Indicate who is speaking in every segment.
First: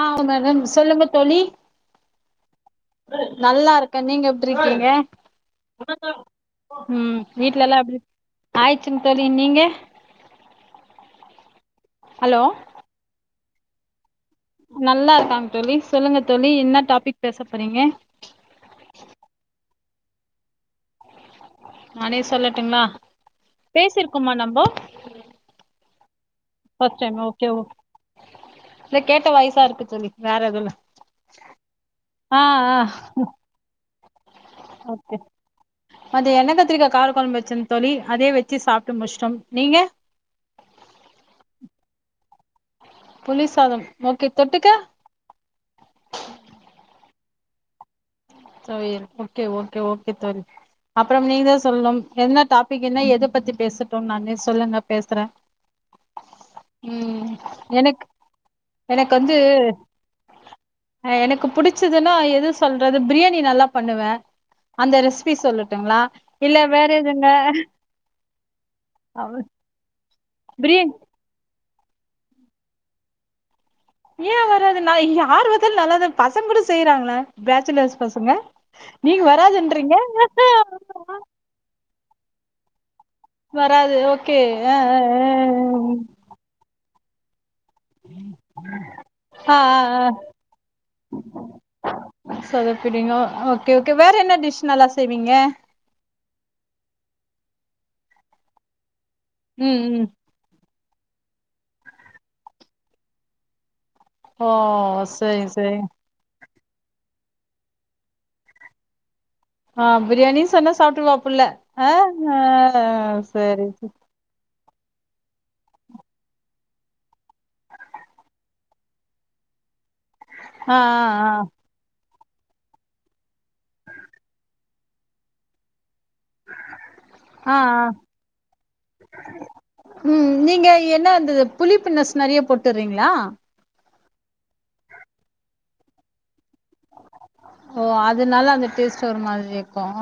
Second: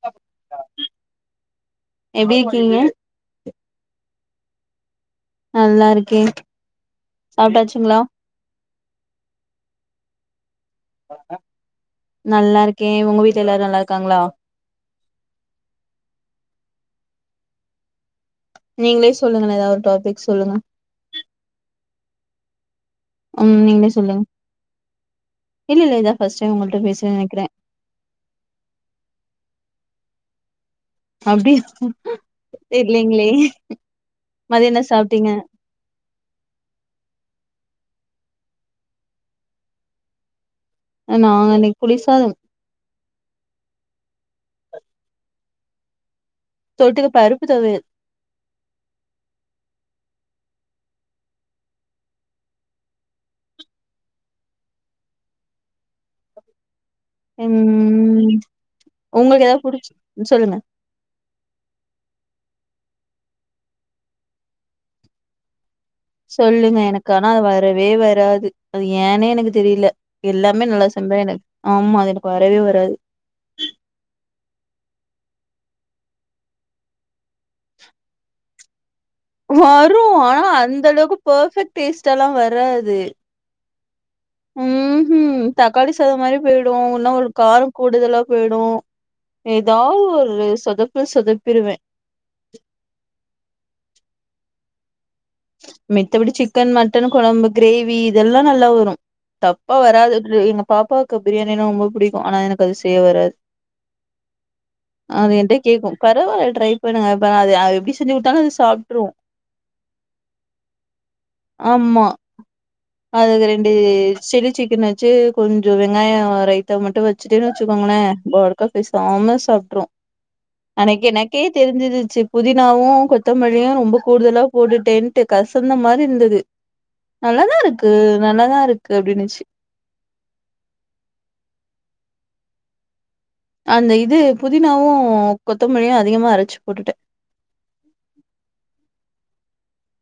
Speaker 1: ஆஹ மேடம் சொல்லுங்க தொலி
Speaker 2: எப்டி இருக்கீங்க
Speaker 1: நல்லா இருக்கேன் நீங்க இருக்கீங்க
Speaker 2: நல்லா இருக்கேன் சாப்பிட்டாச்சுங்களா
Speaker 1: ஆயிச்சு தோலி நீங்க ஹலோ
Speaker 2: நல்லா இருக்கேன் உங்க வீட் எல்லாரும் நல்லா இருக்காங்களா
Speaker 1: நல்லா இருக்காங்க தோலி சொல்லுங்க தோலி என்ன டாபிக் பேச போறீங்க
Speaker 2: நீங்களே சொல்லுங்க ஏதா ஒரு டாபிக் சொல்லுங்க
Speaker 1: நானே சொல்லட்டுங்களா
Speaker 2: ம் நீங்களே சொல்லுங்க
Speaker 1: பேசிருக்கோமா நம்போ
Speaker 2: இல்ல இல்ல இதா ஃபர்ஸ்ட் டைம் உங்கள்ட்ட
Speaker 1: ஃபர்ஸ்ட்
Speaker 2: பேசுறே
Speaker 1: டைம்
Speaker 2: நெனைக்கிறே
Speaker 1: ஓகே ஓ கேட்ட வாய்சா இருக்கு தோலி வேறதுவும்ல்ல
Speaker 2: அப்டி தெரிலலைங்களே
Speaker 1: ஓகே அது என்ன கத்திரிக்கா கார குலம்பு வச்ச தோலி அதே வச்சு சாப்ட்டு முஷ்டோம் நீங்க
Speaker 2: நா அன்னைக்கு புளிசாதம்
Speaker 1: தொட்டுக்கா
Speaker 2: தொட்டுக்க பருப்பு துவயல்
Speaker 1: துவயல் ஓகே ஓகே ஓகே அப்புறம் நீதான் சொல்னும் என்ன டாபிக் என்ன எத பத்தி பேசட்டும் நான் சொல்லுங்க பேசுறேன் ம் எனக்கு
Speaker 2: ம்
Speaker 1: எனக்கு வந்து
Speaker 2: உங்களுக்கு ஏதாவது புடிச்சு சொல்லுங்க
Speaker 1: எனக்கு பிடிச்சதுன்னா எது சொல்றது பிரியாணி ணி நல்லா பண்ணுவேன் அந்த ரெசிபி சொல்லு
Speaker 2: சொல்லுங்க எனக்கு ஆனா அது வரவே வராது அது ஏன்னே எனக்கு தெரில எல்லாமே நல்லா
Speaker 1: பிரியாணி
Speaker 2: செம்பேன் எனக் ஆமா அது எனக்கு வரவே வராது
Speaker 1: ஏன் வராது நா இங்க ஆர்வத்தில் நல்லா தான் பசங்க கூட செய்யறாங்கள பேச்சுலர்ஸ் பசங்க நீங்க வராதுன்றீங்க
Speaker 2: வரும் ஆனா அந்த அளவுக்கு பெர்பெக்ட் டேஸ்ட் எல்லாம் வர் வராது
Speaker 1: வராது ஓக்
Speaker 2: உம் ஹும் தக்காளி சாத மாதிரி போய்டும் என்ன ஒரு காரம் கூடுதலா போயிடும்
Speaker 1: ஆ ஆ ஆ ஆ
Speaker 2: ஏதாவது
Speaker 1: ஆ
Speaker 2: ஒரு சொதப்பு சொதப்பிருவேன்
Speaker 1: டிஸ் நல்லா செய்வீங்க
Speaker 2: மித்தபடி சிக்கன் மட்டன் குழம்புக் கிரேவி இதெல்லாம் நல்லா வரும் தப்பா
Speaker 1: ம் ம்
Speaker 2: வராதுங்க கிரேவி பாப்பாவுக்கு பிரியாணின்னா ரொம்ப புடிக்கும் ஆனா எனக்கு அது செய்ய வராது
Speaker 1: ஓ
Speaker 2: அது
Speaker 1: சரி
Speaker 2: என்ட்ட
Speaker 1: சரி
Speaker 2: கேட்கும் பரவாயில் ட்ரை பண்ணுங்க அத ப்ப அது எப்டி செஞ்சு கொடுத்தாலும் சாப்டுருவோம்
Speaker 1: ஆஹ் பிரியாணின் சொன்னா சாப்பிட்டுவாப் புள்ள
Speaker 2: ஆமா.
Speaker 1: ஆஹ் ஆஹ் சரி
Speaker 2: கன் கொஞ்சம் வெங்காய ரைத்த மட்டும் வச்சுட்டேன்னு வச்சுக்கோங்களேன்அது பேசாம சாப்பிடுற
Speaker 1: ஆ
Speaker 2: அனைக்கு
Speaker 1: ஆ
Speaker 2: எனக்கே தெரிஞ்சிருச்சு புதினாவும் கொத்தமலியும் ரொம்ப கூடுதலா போட்டுட்டேன் ட்டு கசந்த மா இருந்தது
Speaker 1: ஆ ஆ
Speaker 2: நல்லதா
Speaker 1: ஆ
Speaker 2: இருக்கு நல்லதா இருக்கு அப்டின்ச்சு
Speaker 1: ம் நீங்க என்ன அந்த புளிப்புனஸ் நெறைய போட்டுறீங்களா
Speaker 2: அந்த இது புதினாவும் கொத்தமல்லியும் அதிகமா அரைச்சு போட்டுட்டேன்
Speaker 1: ஓ அதனால அந்த டேஸ்ட் ஒரு மாதிரி இருக்கும்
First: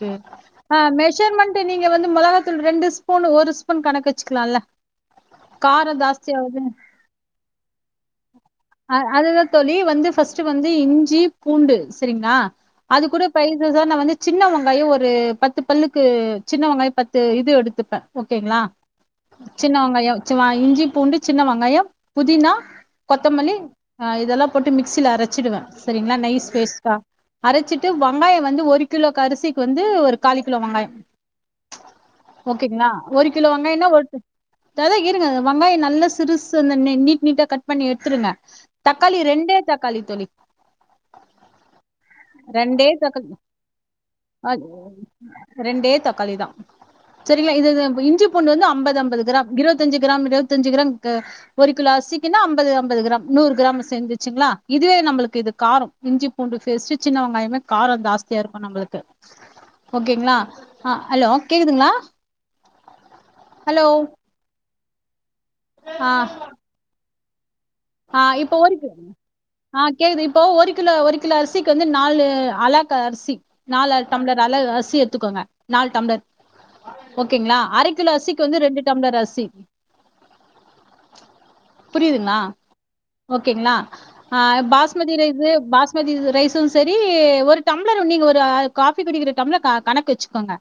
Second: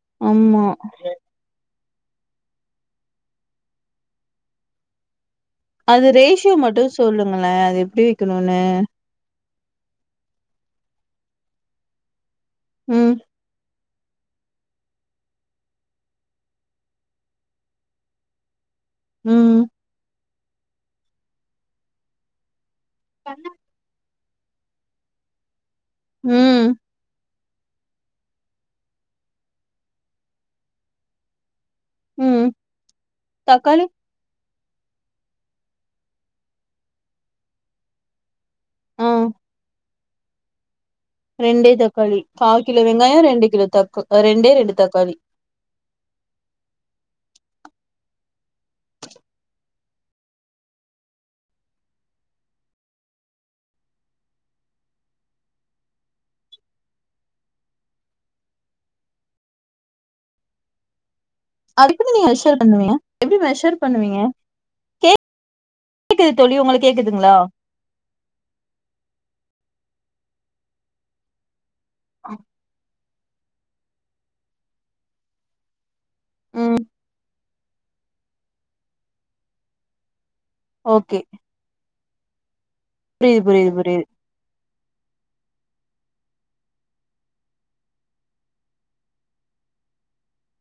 Speaker 1: கே
Speaker 2: ஆமா
Speaker 1: மெஷர்மண்ட நீ நீங்க வந்து மொளகாத்தூள் ரெண்டு ஸ்பூன் ஒரு ஸ்பூன் கணக்கு வச்சுக்கலாம்ல
Speaker 2: அது ரேஷியோ மட்டும் சொல்லுங்களேன் அது எப்டி இருக்கணும்னு
Speaker 1: அ அதுதா தோழி வந்து ஃபஸ்ட் வந்து இஞ்சி பூண்டு சரிங்களா அது
Speaker 2: ம்
Speaker 1: கூட பைசஸ் அதான் நான் வந்து சின்ன வெங்காயம் ஒரு பத்து பல்லுக்கு சின்ன வெங்காயம் பத்து இது எடுத்துப்பேன் ஓகேங்களா
Speaker 2: ம்
Speaker 1: சின்னவெங்காயம் இஞ்சி பூண்டு சின்ன வெங்காயம் புதினா கொத்தமல்லி ஹ இதெல்லாம் போட்டு மிக்சியில அரைச்சிடுவேன் சரிங்களா நைஸ்
Speaker 2: ம்
Speaker 1: பேஸ்ட்டா அரைச்சிட்டு வெங்காயம் வந்து ஒரு கிலோ அரிசிக்கு வந்து ஒரு காலு கிலோ வெங்காயம்
Speaker 2: ம்
Speaker 1: ஓகேங்களா ஒரு கிலோ
Speaker 2: தக்காளி
Speaker 1: வெங்காயனா ஒரு தா இரு இருங்கது வெங்காயம் நல்ல சிருசு அந்த நீட் நீட்டா கட் பண்ணி எ இருங்க
Speaker 2: ஆ
Speaker 1: தக்காளி ரெண்டே தக்க தக்காளி தோழி
Speaker 2: ரெண்டே தக்காளி கால் கிலோ
Speaker 1: ரெண்டே
Speaker 2: வெங்காயம்
Speaker 1: தக்காளி
Speaker 2: ரெண்டு கிலோ தக்க ரெண்டே
Speaker 1: அ
Speaker 2: ரெண்டு தக்காளி
Speaker 1: ரெண்டே தக்காளி தா சரிங்களா இது இஞ்சி பூண்டு வந்து ஐம்பது ஐம்பது கிராம் இருவத்தஞ்சு கிராம் இருவத்தஞ்சு கிராம் ஒரு கிலோ அரிசிக்குன்னா ஐம்பது நூறு கிராம் சேந்துச்சுங்களா இதுவே நம்மளுக்கு இது காரம் இஞ்சி பூண்டு பேஸ்ட்டு சின்ன வெங்காயமே காரம் ஜாஸ்தியா இருக்கும் நம்மளுக்கு ஓகேங்களா ஹலோ கேக்குதுங்களா
Speaker 2: அது எப்டி நீங்க மெஷர் பண்ணுவீங்க எப்டி மெஷர்
Speaker 1: ஹலோ
Speaker 2: பண்ணுவீங்க கேக்குது தோழி உங்களுக்கு கேக் ங்களா
Speaker 1: ஆஹ் இப்போ ஒரு ஆஹ் கேக்குது இப்போ ஒரு கிலோ ஒரு கிலோ அரிசி வந்து நாலு அலாக்கு நாலு டம்ளர் அளவு அரிசி எடுத்துக்கோங்க நாலு டம்ளர்
Speaker 2: ம்ம்
Speaker 1: ஓகேங்களா அரை கிலோ அரிசிக்கு வந்து ரெண்டு டம்ளர் அரிசி
Speaker 2: ஓகே
Speaker 1: புரியுதுங்களா
Speaker 2: புரியுது புரியுது
Speaker 1: ஓகேங்களா
Speaker 2: புரியுது
Speaker 1: ஆஹ பாஸ் பாஸ்மதி ரைஸ் பாஸ்மதி ரைசும் சரி ஒரு டம்ளர் நீங்க ஒரு காஃபி குடிக்கிற டம்ளர் கணக்கு வச்சுக்கோங்க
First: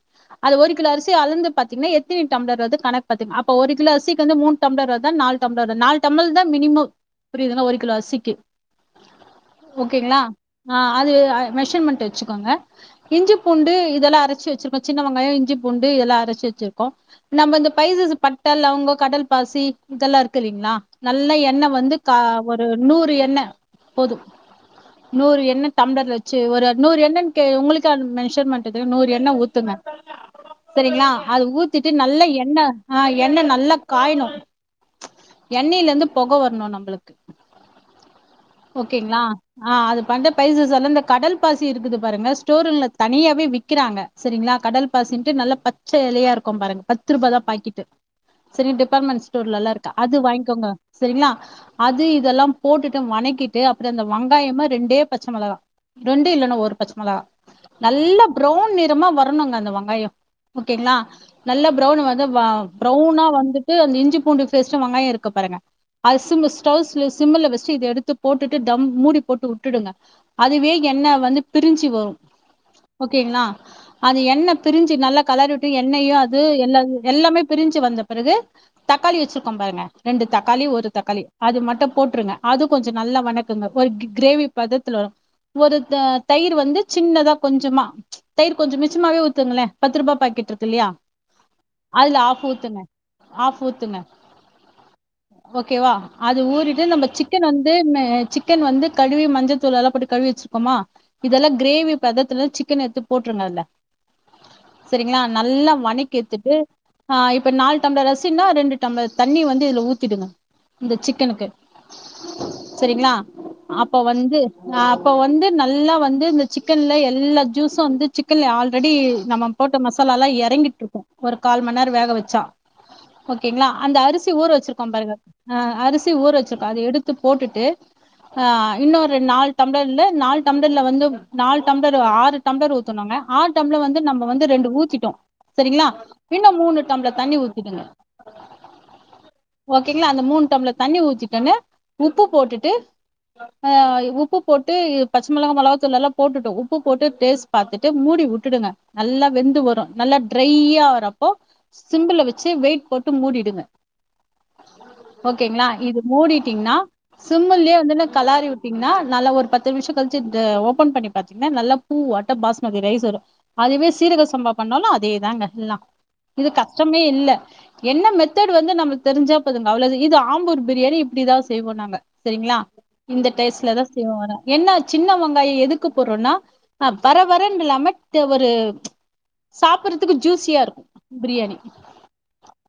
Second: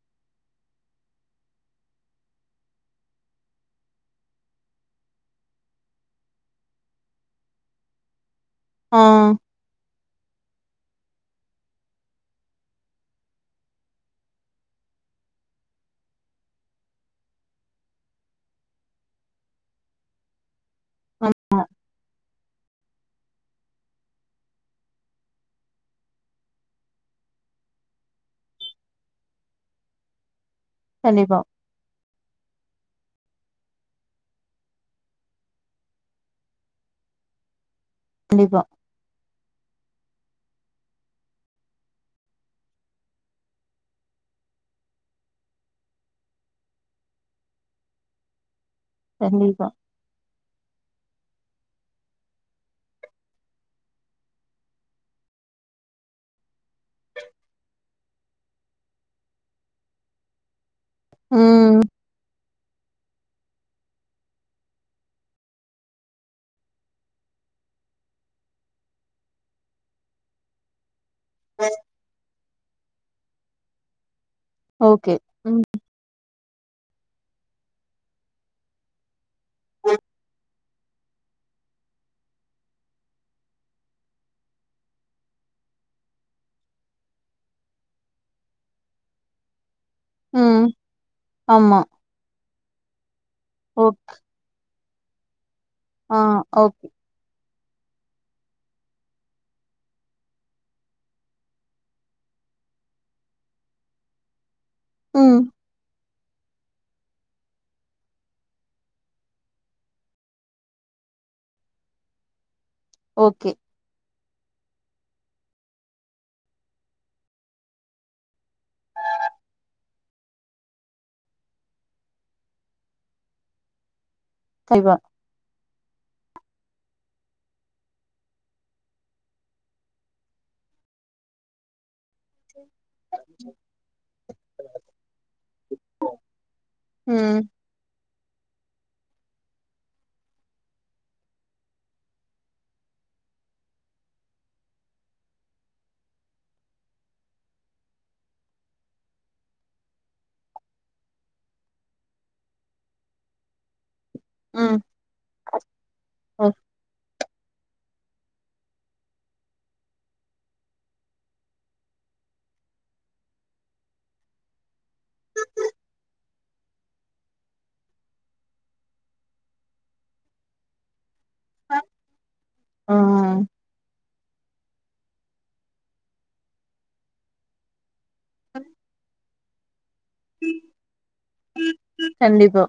Speaker 1: அது ஒரு கிலோ அரிசி அளந்து பாத்தீங்கன்னா எத்தனி டம்ளர் வருது கணக்கு பாத்தீங்கனா அப்ப ஒருகிலோ அரிசிக்கு வந்து மூணு டம்ளர் வருதா நாலு டம்ளர் வருதா மினிமம் புரியுதுன்னா ஒரு கிலோ அரிசிக்கு
Speaker 2: ஆஹ்
Speaker 1: ஓகேங்களா ஆ அது மெஷர்மெண்ட் வச்சுக்கோங்க இஞ்சி பூண்டு இதெல்லாம் அரைச்சி வச்சிருக்கோம் சின்ன வெங்காயம் இஞ்சி பூண்டு இதெல்லாம் அரைச்சு வச்சிருக்கோம் நம்ம இந்த பைசஸ் பட்டை லவங்கம் கடல் பாசி இதெல்லாம் இருக்கு இல்லைங்களா நல்ல
Speaker 2: ஆமா
Speaker 1: எண்ணெய் வந்து ஒரு நூறு எண்ணை போதும் நூறு எண்ண டம்லர்ல வச்சு ஒரு நூறு எண்ணெய்ன்னு உங்களுக்க மெசர்மென்ட் அது நூறு எண்ணெய் ஊத்துங்க சரிங்களா
Speaker 2: கண்டிப்பா
Speaker 1: அது ஊத்திட்டு நல்ல எண்ணெய் ஆஹ் எண்ணெய் நல்லா காயணும் எண்ணெயில இருந்து புகை வரணும் நம்மளுக்கு
Speaker 2: கண்டிப்பா
Speaker 1: ஓகேங்களா ஆஹ் அது பண் பைசஸ் இந்த கடல் பாசி இருக்குது பாருங்க ஸ்டோர் ரூம்ல தனியாவே விக்கிறாங்க சரிங்களா கடல் பாசின்ட்டு நல்லா பச்சை இலையா இருக்கும் பாருங்க பத்து ரூபாய் தான் பாக்கெட்டு சரிங்க டிபார்ட்மெண்ட் ஸ்டோர்ல
Speaker 2: கண்டிப்பா
Speaker 1: எல்லாம் இருக்கு அது வாங்கோங்க சரிங்களா அது இதெல்லாம் போட்டுட்டு வணக்கிட்டு அப்புறம் அந்த வெங்காயமா ரெண்டே பச்ச மிளகா ரெண்டும் இல்லன்னா ஒரு பச்ச மிளகா நல்ல ப்ரவுன் நிறமா வரணும்ங்க அந்த வெங்காயம் ஓகேங்களா நல்ல
Speaker 2: ம்
Speaker 1: ப்ரவுன் வந்து வா ப்ரௌனா வந்துட்டு அந்த இஞ்சி பூண்டு பேஸ்ட்டு வெங்காயோ இருக்கு பாருங்க அஸ்சுமிஸ். ஸ்டவ்ஸ்ல சிம்ல வச்சு எடுத்து போட்டுட்டு டம் மூடி போட்டு வுட்டுடுங்க அதுவே என்ன. வந்து பிரிஞ்சி வரு. ஓகேங்களா அது என். எண்ணப்பிரிஞ்சு
Speaker 2: ஓகே
Speaker 1: நல்லா
Speaker 2: ம்
Speaker 1: கலருட்டு எண்ணெயு அது. து எல் எல்லாமே பிரிஞ்சு வந்த பிறகு. தக்காளி வச்சிருக்கோம் பாருங்க ரெண்டு தக்காளி ஒரு தக்காளி. அது மட்டும் போட்டுருங்க அது கொஞ்சோ நல்லா வணக்குங்க ஒரு கிரேவி பதத்துல வரும். ஒரு தயிர் வந்து சின்னதா கொஞ்சமா ம்ச். தயிர் கொஞ்சோ மிச்சமாவே ஊத்துங்களே. பத்து ரூபா பாக்கெட் இருக்கு
Speaker 2: ம்
Speaker 1: இல்லையா.
Speaker 2: ஆமா
Speaker 1: அதுல ஆஃப் ஊத்துங்க ஆஃப்
Speaker 2: ஓ
Speaker 1: ஊத்துங்க. ஓகேவா.
Speaker 2: ஆ
Speaker 1: அது ஊறிட்டு
Speaker 2: ஓகே
Speaker 1: நம்ப சிக்கன் வந்து. து மே சிக்கன் வந்து கழுவி மஞ்சத்தூள் எல்லா போட்டு கழுவி வச்சிருக்கோமா. இதெல்லா கிரேவி பதத்துல சிக்கன் எடுத்து போட்டுருங்க இதுல்ல. சேரிங்களா
Speaker 2: ம்
Speaker 1: நல்ல வணக். கியெடுத்துட்டு. ஆஹ இப்ப நாலு டம்ளர் அரிசின்னா ரெண்டு டம்ளர் தண்ணி வந்து இதுல ஊத்திடுங்க. இந்த சிக்கனுக்கு. சேரிங்களா
Speaker 2: ஓகே
Speaker 1: ஆப்ப வந்து. அப்ப வந்து நல்லா வந்து இந்த சிக்கன்ல எல்லா ஜூசும் வந்து சிக்கன்ல ஆல்ரெடி நம்ம போட்ட மசலா எல்லா இறங்கிட்டு இருக்கு. ஒரு கால் மணி நேரம் வேக வச்சா. ஓகேங்களா அந்த அரிசி. த்தி ஊர வச்சிருக்கோ
Speaker 2: கண்டிப்பா
Speaker 1: பாருங்க. ஹ அரிசி ஊற வச்சிருக்கோ அத எடுத்து போட்டுட்டு. ஹ இன்னொரு நாலு டம்பளர்ல்ல நாலு டம்பளரல்ல வந்து நாலு டம்பளர் ஆறு. டம்பளர் ஊத்தனுங்க ஆறுடம்ள வந்து நம்ம வந்து ரெண்டு ஊத்திட்டோ சேரிங்களா. இன்னும் மூணு டம்பளர் தண்ணி
Speaker 2: ம்
Speaker 1: ஊத்திடுங்க. ஓகேங்களா. அந்த மூணு டம்ழளர் தண்ணி ஊத்திடடன்னு. உப்பு போட்டுட்டு அஹ உப்பு போட்டு பச்சமிளகா மெளகாத்தூள் எல்லா போட்டுட்டோ உப்பு போட்டு டேஸ்ட் பாத்துட்டு மூடி வுட்டுடுங்க. நல்லா வெந்து வரும் நல்லா ட்ரையா வரப்போ சிம்புல வச்சு வெயிட் போட்டு மூடிடுங்க.
Speaker 2: உம்.
Speaker 1: ஓகேங்களா இது மூடிட்டீங்ன்னா. சிம்லயே வந்து கலாரி வுட்டீங்கன்னா நல்லா ஒரு பத்து நிமிஷோ கழிச்சு த ஓபன் பண்ணி பாத்தீங்கன்னா நல்லா பூ ஆட்டோ பாஸ்மதி ரைஸ் வரு. அதுவே சீரக சம்பா பண்ணாலும் அதேதாங்க எல்லா இது கஷ்டமே இல்ல. என்ன மெத்தட் வந்து நம்மளுக்கு தெரிஞ்சா போதுங். அவ்ளது இது ஆம்பூர் பிரியாணி. அப்படிதா செய்வோனாங்க செரிங்களா.
Speaker 2: ஆ
Speaker 1: இந்த டேஸ்லதா செய்வோ வேற. என்ன சின்ன வெங்காயோ எதுக்கு போடுறோம்னா. ஹ பரபரன்னு இல்லாம ஒரு ம்ச் சாப்புறதுக். துக்கு ஜூசியா இருக்கு பிரியாணி.
Speaker 2: கண்டிப்பா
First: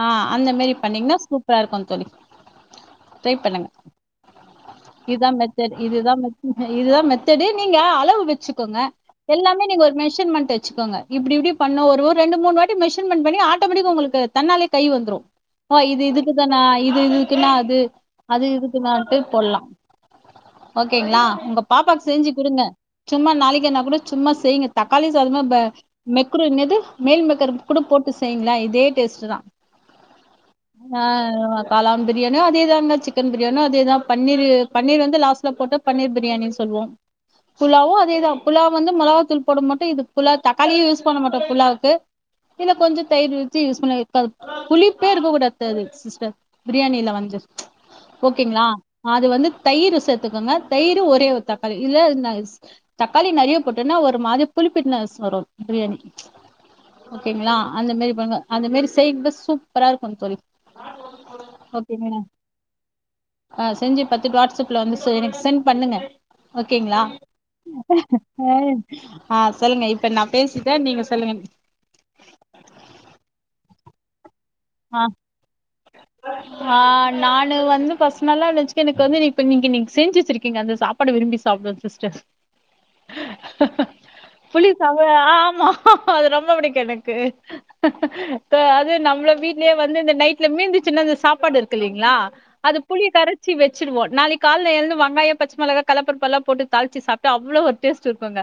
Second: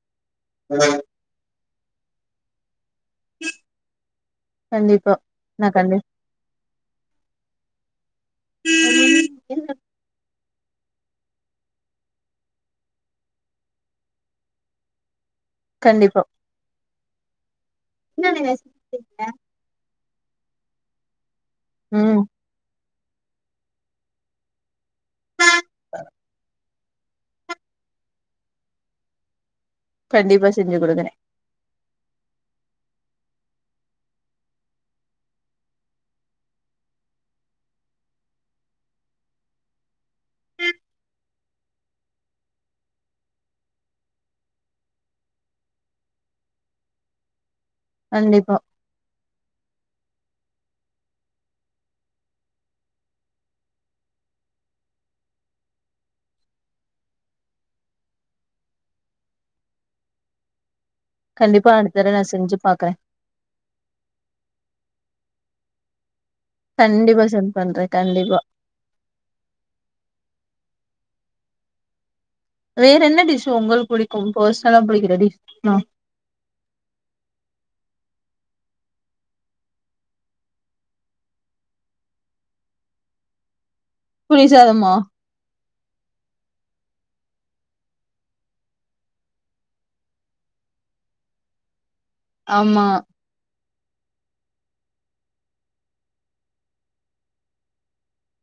Speaker 1: ஆஹ அந்த மாரி பண்ணீங்கன்னா சூப். சூப்பரா இருக்கு தோழி. ட்ரை பண்ணுங்க.
Speaker 2: கண்டிப்பா
Speaker 1: இதுதா
Speaker 2: நா
Speaker 1: மெத்தட்டு
Speaker 2: கண்டி
Speaker 1: இதுதா இதுதான் மெத்தடு நீங்க அளவு வச்சுக்கோங்க எல்லாமே நீங்க ஒரு மெஷர்மெண்ட் வச். வச்சுக்கோங்க இப்டி இப்டி பண்ண ஒரு ரெண்டு மூணு வாட்டி மெஷர்மெண்ட் பண்ணி ஆட்டோமெட்டிக் உங்களுக்கு தன்னாலே கை வந்துரு.
Speaker 2: கண்டிப்பா.
Speaker 1: ஆஹ இது இதுக்குனா அது. அது இதுக்குதான்ட்டு போல்லா. ஓகேங்களா. உங்க பாப்பாக்கு
Speaker 2: ம்
Speaker 1: செஞ்சு கொடுங்க சும்மா நாளிகன்னா கூட சும்மா செய்ங்க தக்காளி சாதமா பா மெக்குன் நாது மேல்மக்கர் கூட போட்டு செய்யுங்கள இதே டேஸ்ட் தான்
Speaker 2: கண்டிப்பா செ
Speaker 1: ஆஹ் காலான் பிரியாணியோ அதேதாங்க சிக்கன் பிரியாணியோ அதேதான் பன்னீரு பன்னீர் வந்து லாஸ்ட்டில் போட்டு பன்னீர் பிரியாணின்னு சொல்லவோம் புலாவும் அதேதான் புலாவு வந்து மிளகாத்தூள் போட மாட்டோம் இது புலா தக்காளியும் யூஸ் பண்ண மாட்டோம் புலாவுக்கு இதில்ல கொஞ்சம் தயிர் வச்சு யூஸ் பண்ண புளிப்பே இருக்கக்கூடாது சரி சிஸ்டர் பிரியாணியிலா வந்து
Speaker 2: கண்டிப்பா
Speaker 1: ஓகேங்களா அது வந்து தயிர் சத் த்துக்கோங்க தயிர் ஒரே ஒரு தக்காளி இதுல தக்காளி நிறைய போட்டனா ஒரு மாரி புளிப்புனஸ் வரும் பிரியாணி ஓகேங்களா அன்தமேறி கொஞ்சோ அன்தமேறி செய்க சூப்பரா இருக்கும் தோலி
Speaker 2: கண்டிப்பா அடுத்த தடவ
Speaker 1: ஓகேங்க
Speaker 2: நா செஞ்சு பாக்குறே
Speaker 1: ஹா செஞ்சு பாத்துட்டு வாட்ஸ்ப்ல வந்து செ சென்ட் பண்ணுங்க ஓகேங்களா
Speaker 2: கண்டிப்பா சென்ட் பண்றே கண்டிப்பா
Speaker 1: ஆஹ் சொல்லுங்க இப்ப நான் பேசிட்டேன் நீங்க சொல்லுங்க
Speaker 2: வேற என்ன டிஷும் உங்களுக்கு புடிக்கும் பர்சனலா புடிக்கிற டிஷ் ஆ
Speaker 1: ஆஹ்ஹ் நானு வந்து பஸ் நல்லா இந்துச்சு எனக்கு வந்து இப்ப நீங்க நீங்க செஞ்ச்சி வெசுருக்கீங்க அந்த சாப்பாடு விரும்பி சாப்பிட சிஸட்ர்
Speaker 2: புளி சாதமா
Speaker 1: புலிசாத ஹா ஆஹாமா ஹாஹா அது ரொம்ப பிடிக்கும் எனக்கு அது நம்மள வீட் லே வந்து இந்த நைட்ல மீந்து சின்ன அந்த சாப்பாடு இருக்குயில்லக் லா அது
Speaker 2: ஆமா
Speaker 1: புளி கரைச்சி வச் வச்சிடுவோ நாளைக்கு கால எழுந்து வெங்காயம் பச்ச மளக கல்லப்பருப்பெல்லாம் பொட்டு தாளிச்சி சாப்பிட்டா அவ்வளவு ஒரு டேஸ்ட் இருக்குங்க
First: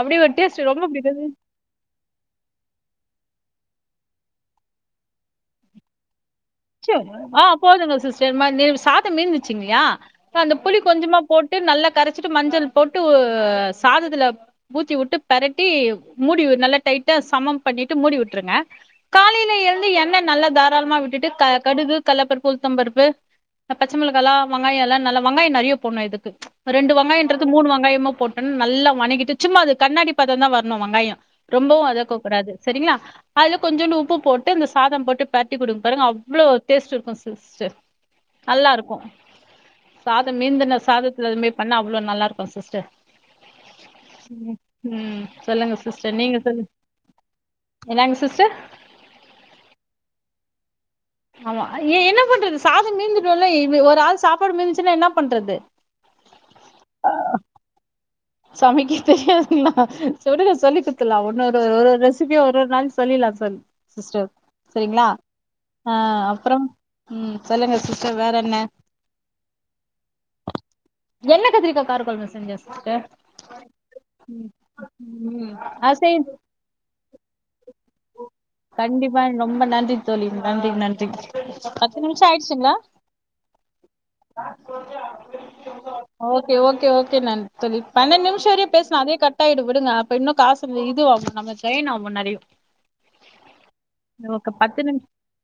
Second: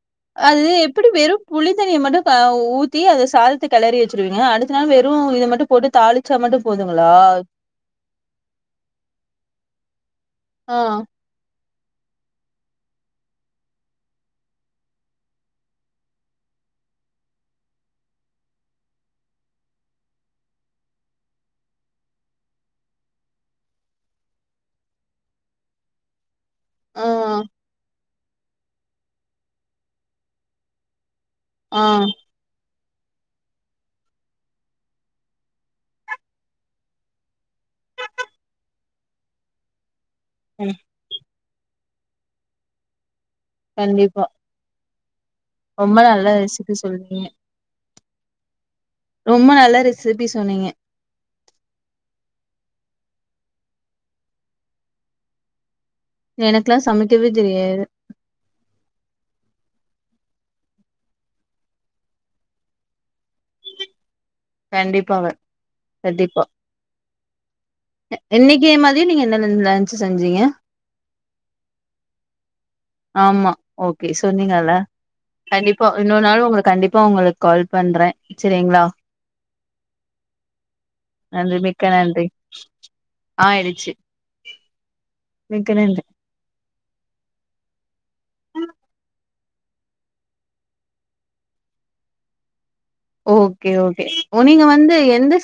Speaker 1: அப்டி ஒரு
Speaker 2: அது
Speaker 1: டேஸ்ட் ரொம்ப
Speaker 2: எப்படி
Speaker 1: பிடிக்குது
Speaker 2: வெறும் புளித்தண்ணிய மட்டும் ஊத்தி அத சாத கிளறி வச்சிருவிங்க அடுத்த நாள் வெறும் இத மட்டும் போட்டு தாலி
Speaker 1: ச்சு போதுங்க சிஸ்டர் மா நெ சாதம் மிந்துச்சு இல்லையா அந்த
Speaker 2: ஆ
Speaker 1: புளி கொஞ்சமா போட் ட்டு நல்லா கரைச்சிட்டு மஞ்சள் போட்டு ஹு சாதத்துல ஊத்திவுட்டு பெரட்டி மூடி நல்லா டைட்டா சமம் பண்ணிட்டு மூடி விட்டுருங்க காலையில எழுந்து எண்ணெய் நல்லா தாராளமா விட்டுட்டு கா கடுகு கல்லபருப்பு உளுத்தபருப்பு பச்ச மிளகாயலாம் வெங்காயம் எல்லாம் நல்லா வங்காயம் நிறைய போடணும் இதுக்கு ரெண்டு
Speaker 2: ஆ
Speaker 1: வெங்காயம்ன்றது மூணு வெங்காயமா போட் நல்லா வணங்கிட்டு சும்மா அது கண்ணாடி பத்தம் தான் வரணும் வெங்காயம்
Speaker 2: ஆ
Speaker 1: ரொம்பவும் வதக்க கூடாது சரிங்களா அதுல கொஞ்சோண்டு உப்பு போட்டு இந்த சாதம் போட்டு பிரட்டி குடுத்து பாருங்க அவவ்வளோ ஒரு டேஸ்ட் இருக்கும் சிஸ டர் நல்லா இருக்கோம் சாதம்
Speaker 2: ம்.
Speaker 1: மீந்தன சாதத்துல பண்ணா அவ்வளோ நல்லாக்கும் சிஸ்டர்
Speaker 2: கண்டிப்பா
Speaker 1: உம்
Speaker 2: ரொம்ப நல்ல சிக்கு சொல்றீங்க
Speaker 1: என்னங்க சிஸ்டர்
Speaker 2: ரொம்ப நல்ல ரெசிபி சொன்னீங்க
Speaker 1: ஆமா ஏ என்ன பண்றது சாதம் மீந்துட்ம்ல ஒரு ஆள் சாப்பாடு மீந்துச்சுன்னா என்ன பண்றது
Speaker 2: எனக்கெல்லாம் சமைக்கவே தெரியாது
Speaker 1: சமைக்க தெரியாதுங்களா சொல்லி குத்துலாம் ஒன்னு ஒரு ஒரு ரெசிபிய ஒரு ஒரு நாளைக்கு சொல்லிலாம் சொ சிஸ்டர் சரிங்களா
Speaker 2: கண்டிப்பாங்க
Speaker 1: அஹ்
Speaker 2: கண்டிப்பா
Speaker 1: அப்புறம் உம் சொல்லுங்க
Speaker 2: அ
Speaker 1: சிஸ்டர் வேற என்ன
Speaker 2: இன்னைக்கு மதியம் நீங்க என்ன லன்ச் செஞ்சீங்க
Speaker 1: என்ன கத்திரிக்கா கார கொழம்பு செஞ்சா சிஸ்டர்
Speaker 2: ஆமா ஓக்கே சொன்னீங்கல
Speaker 1: ம்
Speaker 2: கண்டிப்பா
Speaker 1: ஆ செய்
Speaker 2: இன்னொரு நாாளும் உங்க கண்டிப்பா உங்களுக்கு கால் பண்றேன் சரிங்களா
Speaker 1: கண்டிப்பா ரொம்ப நன்றி தோழி நன்றி நன்றி
Speaker 2: நன்றி மிக்க
Speaker 1: பத்து
Speaker 2: நன்றி
Speaker 1: நிமிஷம் ஆயிடுச்சுங்களா
Speaker 2: ஆயிடுச்சு மிக்க நன்றி
Speaker 1: ஓக்கே ஓக்கே ஓக்கே நன்றி தோழி பன்னெண்டு நிமிஷ வரை பேசும் அதே கட்ட ஆயிடு விடுங்கப்ப இன்னும் காசு இது ஆகும் நம்ம ஜெயின் ஆகும் நிறைய
Speaker 2: ஓக்கே ஓக்கே நீங்க வந்து
Speaker 1: நிமிஷ்
Speaker 2: எந்த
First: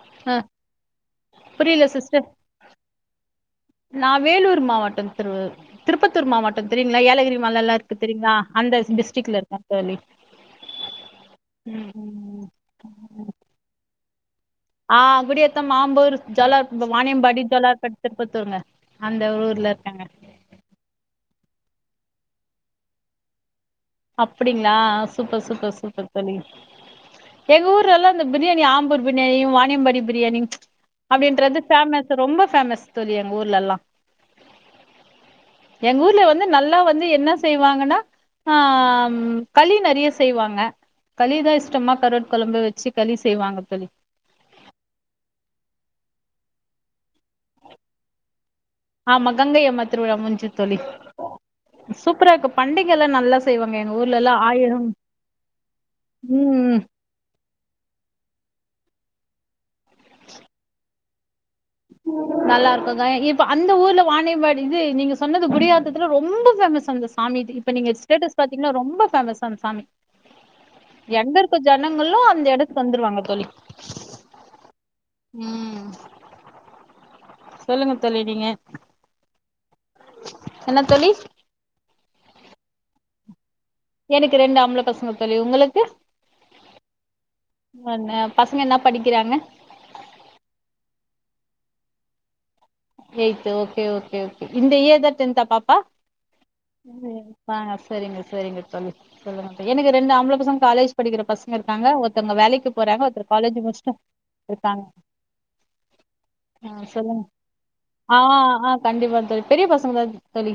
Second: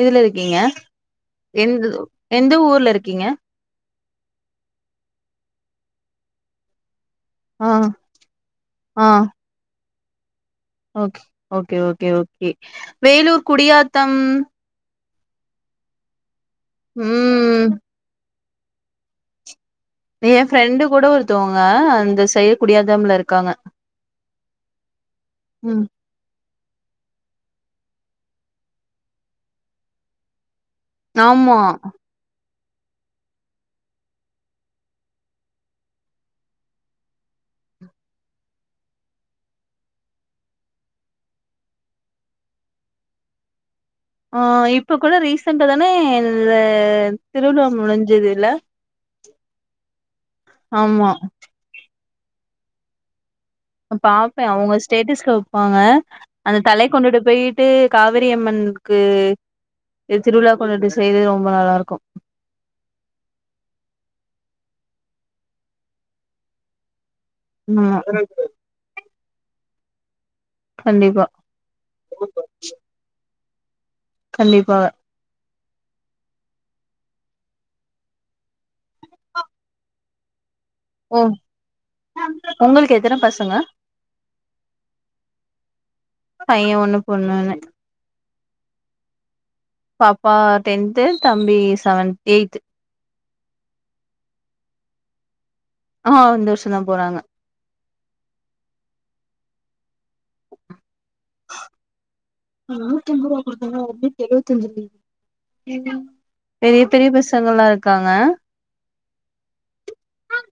Speaker 2: இதுல
Speaker 1: ஆ
Speaker 2: இருக்கீங்க எந்த எந்த ஊர்ல இருக்கீங்க
Speaker 1: நான் வேலூர் மாவட்டம் திரு திருப்பத்தூர் மாவட்டம் தெரிய ங்களா ஏலகிரில
Speaker 2: ஆ
Speaker 1: எல்லாம் இருக்கு தெரியங்களா அந்த டிஸ்ட்ரிக்ல இருக்கோம்
Speaker 2: ஓக்கே ஓக்கே
Speaker 1: ம்
Speaker 2: ஓக்கே வேலூர் குடியா தம்
Speaker 1: ஆஹ் குடி ஏத்தம் மாம்பூர் ஜாலா வானியம் பாடி
Speaker 2: ம்
Speaker 1: ஜாலா கடுத்துட்டு பத்துவங்க அந்த ஊர்லத்
Speaker 2: என் ஃப்ரெண்டு கூட ஒருத்தவங்க அந்த செய்ய குடியாதம்ல இருக்காங்க
Speaker 1: அப்படிங்களா சூப்பர் சூப்பர்
Speaker 2: ம்
Speaker 1: சூப்பர் தோழி எங்க ஊர்ல எல்லா இந்த பிரியாணி ஆம்பூர் பிரியாணி வாானியம்பாடி பிரியாணி
Speaker 2: ஆமா
Speaker 1: அப்படின்றது ஃபேமஸ் ரொம்ப ஃபேமஸ் தோழி எங்க ஊர்ல்லாம் எங்க ஊர்ல வந்து நல்லா வந்து என்ன செய்வாங்கன்னா ஆஹ் களி நிறைய செய்வாங்க களிதான் இஷ்டமா கரு குழம்பு வச்சு களி செய்வாங்க தோழி
Speaker 2: ஆஹ் இப்ப கூட ரீசென்டா தானே இது திருவள்ளுவம் முடிஞ்சதுல
Speaker 1: ஆமா கங்கை அம்ம திருவிழா முடிஞ்சுது தோழி
Speaker 2: ஆமா
Speaker 1: சூப்பரா இருக்கு பண்டிகைல்லாம் நல்லா செய்வாங்க எங்க ஊர்லல்லா
Speaker 2: பாப்பேன் அவங்க
Speaker 1: ஆயிரம்
Speaker 2: ஸ்டேட்டஸ்ல வைப்பாங்க அந்த
Speaker 1: ம்
Speaker 2: தலை கொண்டுட்டு போயிட்டு காவிரி அம்மன் க்கு எ திருவிழா கூட செய்துரோ
Speaker 1: நல்லா இருக்கும் இப்ப அந்த ஊர்ல வாணிய வாணியம்பாடி இது நீங்க சொன்னது குடியாத்தத்தில ரொம்ப ஃபேமஸ் அந்த சாமி இப்ப நீங்க
Speaker 2: ஆமா
Speaker 1: ஸ்டேட்டஸ் பாத்தீங்கன்னா ரொம்ப பேமஸ் அந்த சாமி
Speaker 2: கண்டிப்பா
Speaker 1: எங்க இருக்க ஜனங்களும் அந்த எடத்துக்கு வந்துருவாங்க தோழி
Speaker 2: கண்டிப்பாக
Speaker 1: உம் சொல்லுங்க தோழி நீங்க என்ன தோழி
Speaker 2: ஓ உங்களுக்கு எத்தன பசங்க
Speaker 1: எனக்கு ரெண்டு ஆம்பள பசங்க தோழி உங்களுக்கு
Speaker 2: பைய ஒண்ணு பொண்ணுன்னு
Speaker 1: பசங்க என்ன படிக்கிறாங்க
Speaker 2: seventh eighth
Speaker 1: eighth okay okay okay இந்த இயர்தா டென்தா பாப்
Speaker 2: ஆஹ் இந்த வருஷம் தான் போறாங்க
Speaker 1: செரிங்க செரிங்க தோழி சொல்லுங்க எனக்கு ரெண்டு ஆம்பள பசங்க காலேஜ் படிக்கிற பசங்க இருக்காங்க ஒருத்தவங்க வேலைக்கு போறாங்க
Speaker 2: நூத்தம்பது ரூவா
Speaker 1: ஒருத்தர்காலேஜ்
Speaker 2: குடுத்தாங்க
Speaker 1: முடிச்சிட்டு
Speaker 2: அதுலயே எழுவத்தஞ்சு
Speaker 1: இருக்காங்க
Speaker 2: பெரிய
Speaker 1: ஆஹ்
Speaker 2: பெரிய
Speaker 1: சொல்லுங்க
Speaker 2: பசங்கல்லா இருக்காங்க
Speaker 1: ஆஹ் ஆஹ கண்டிப்பா பெரிய பசங்க தான் தோழி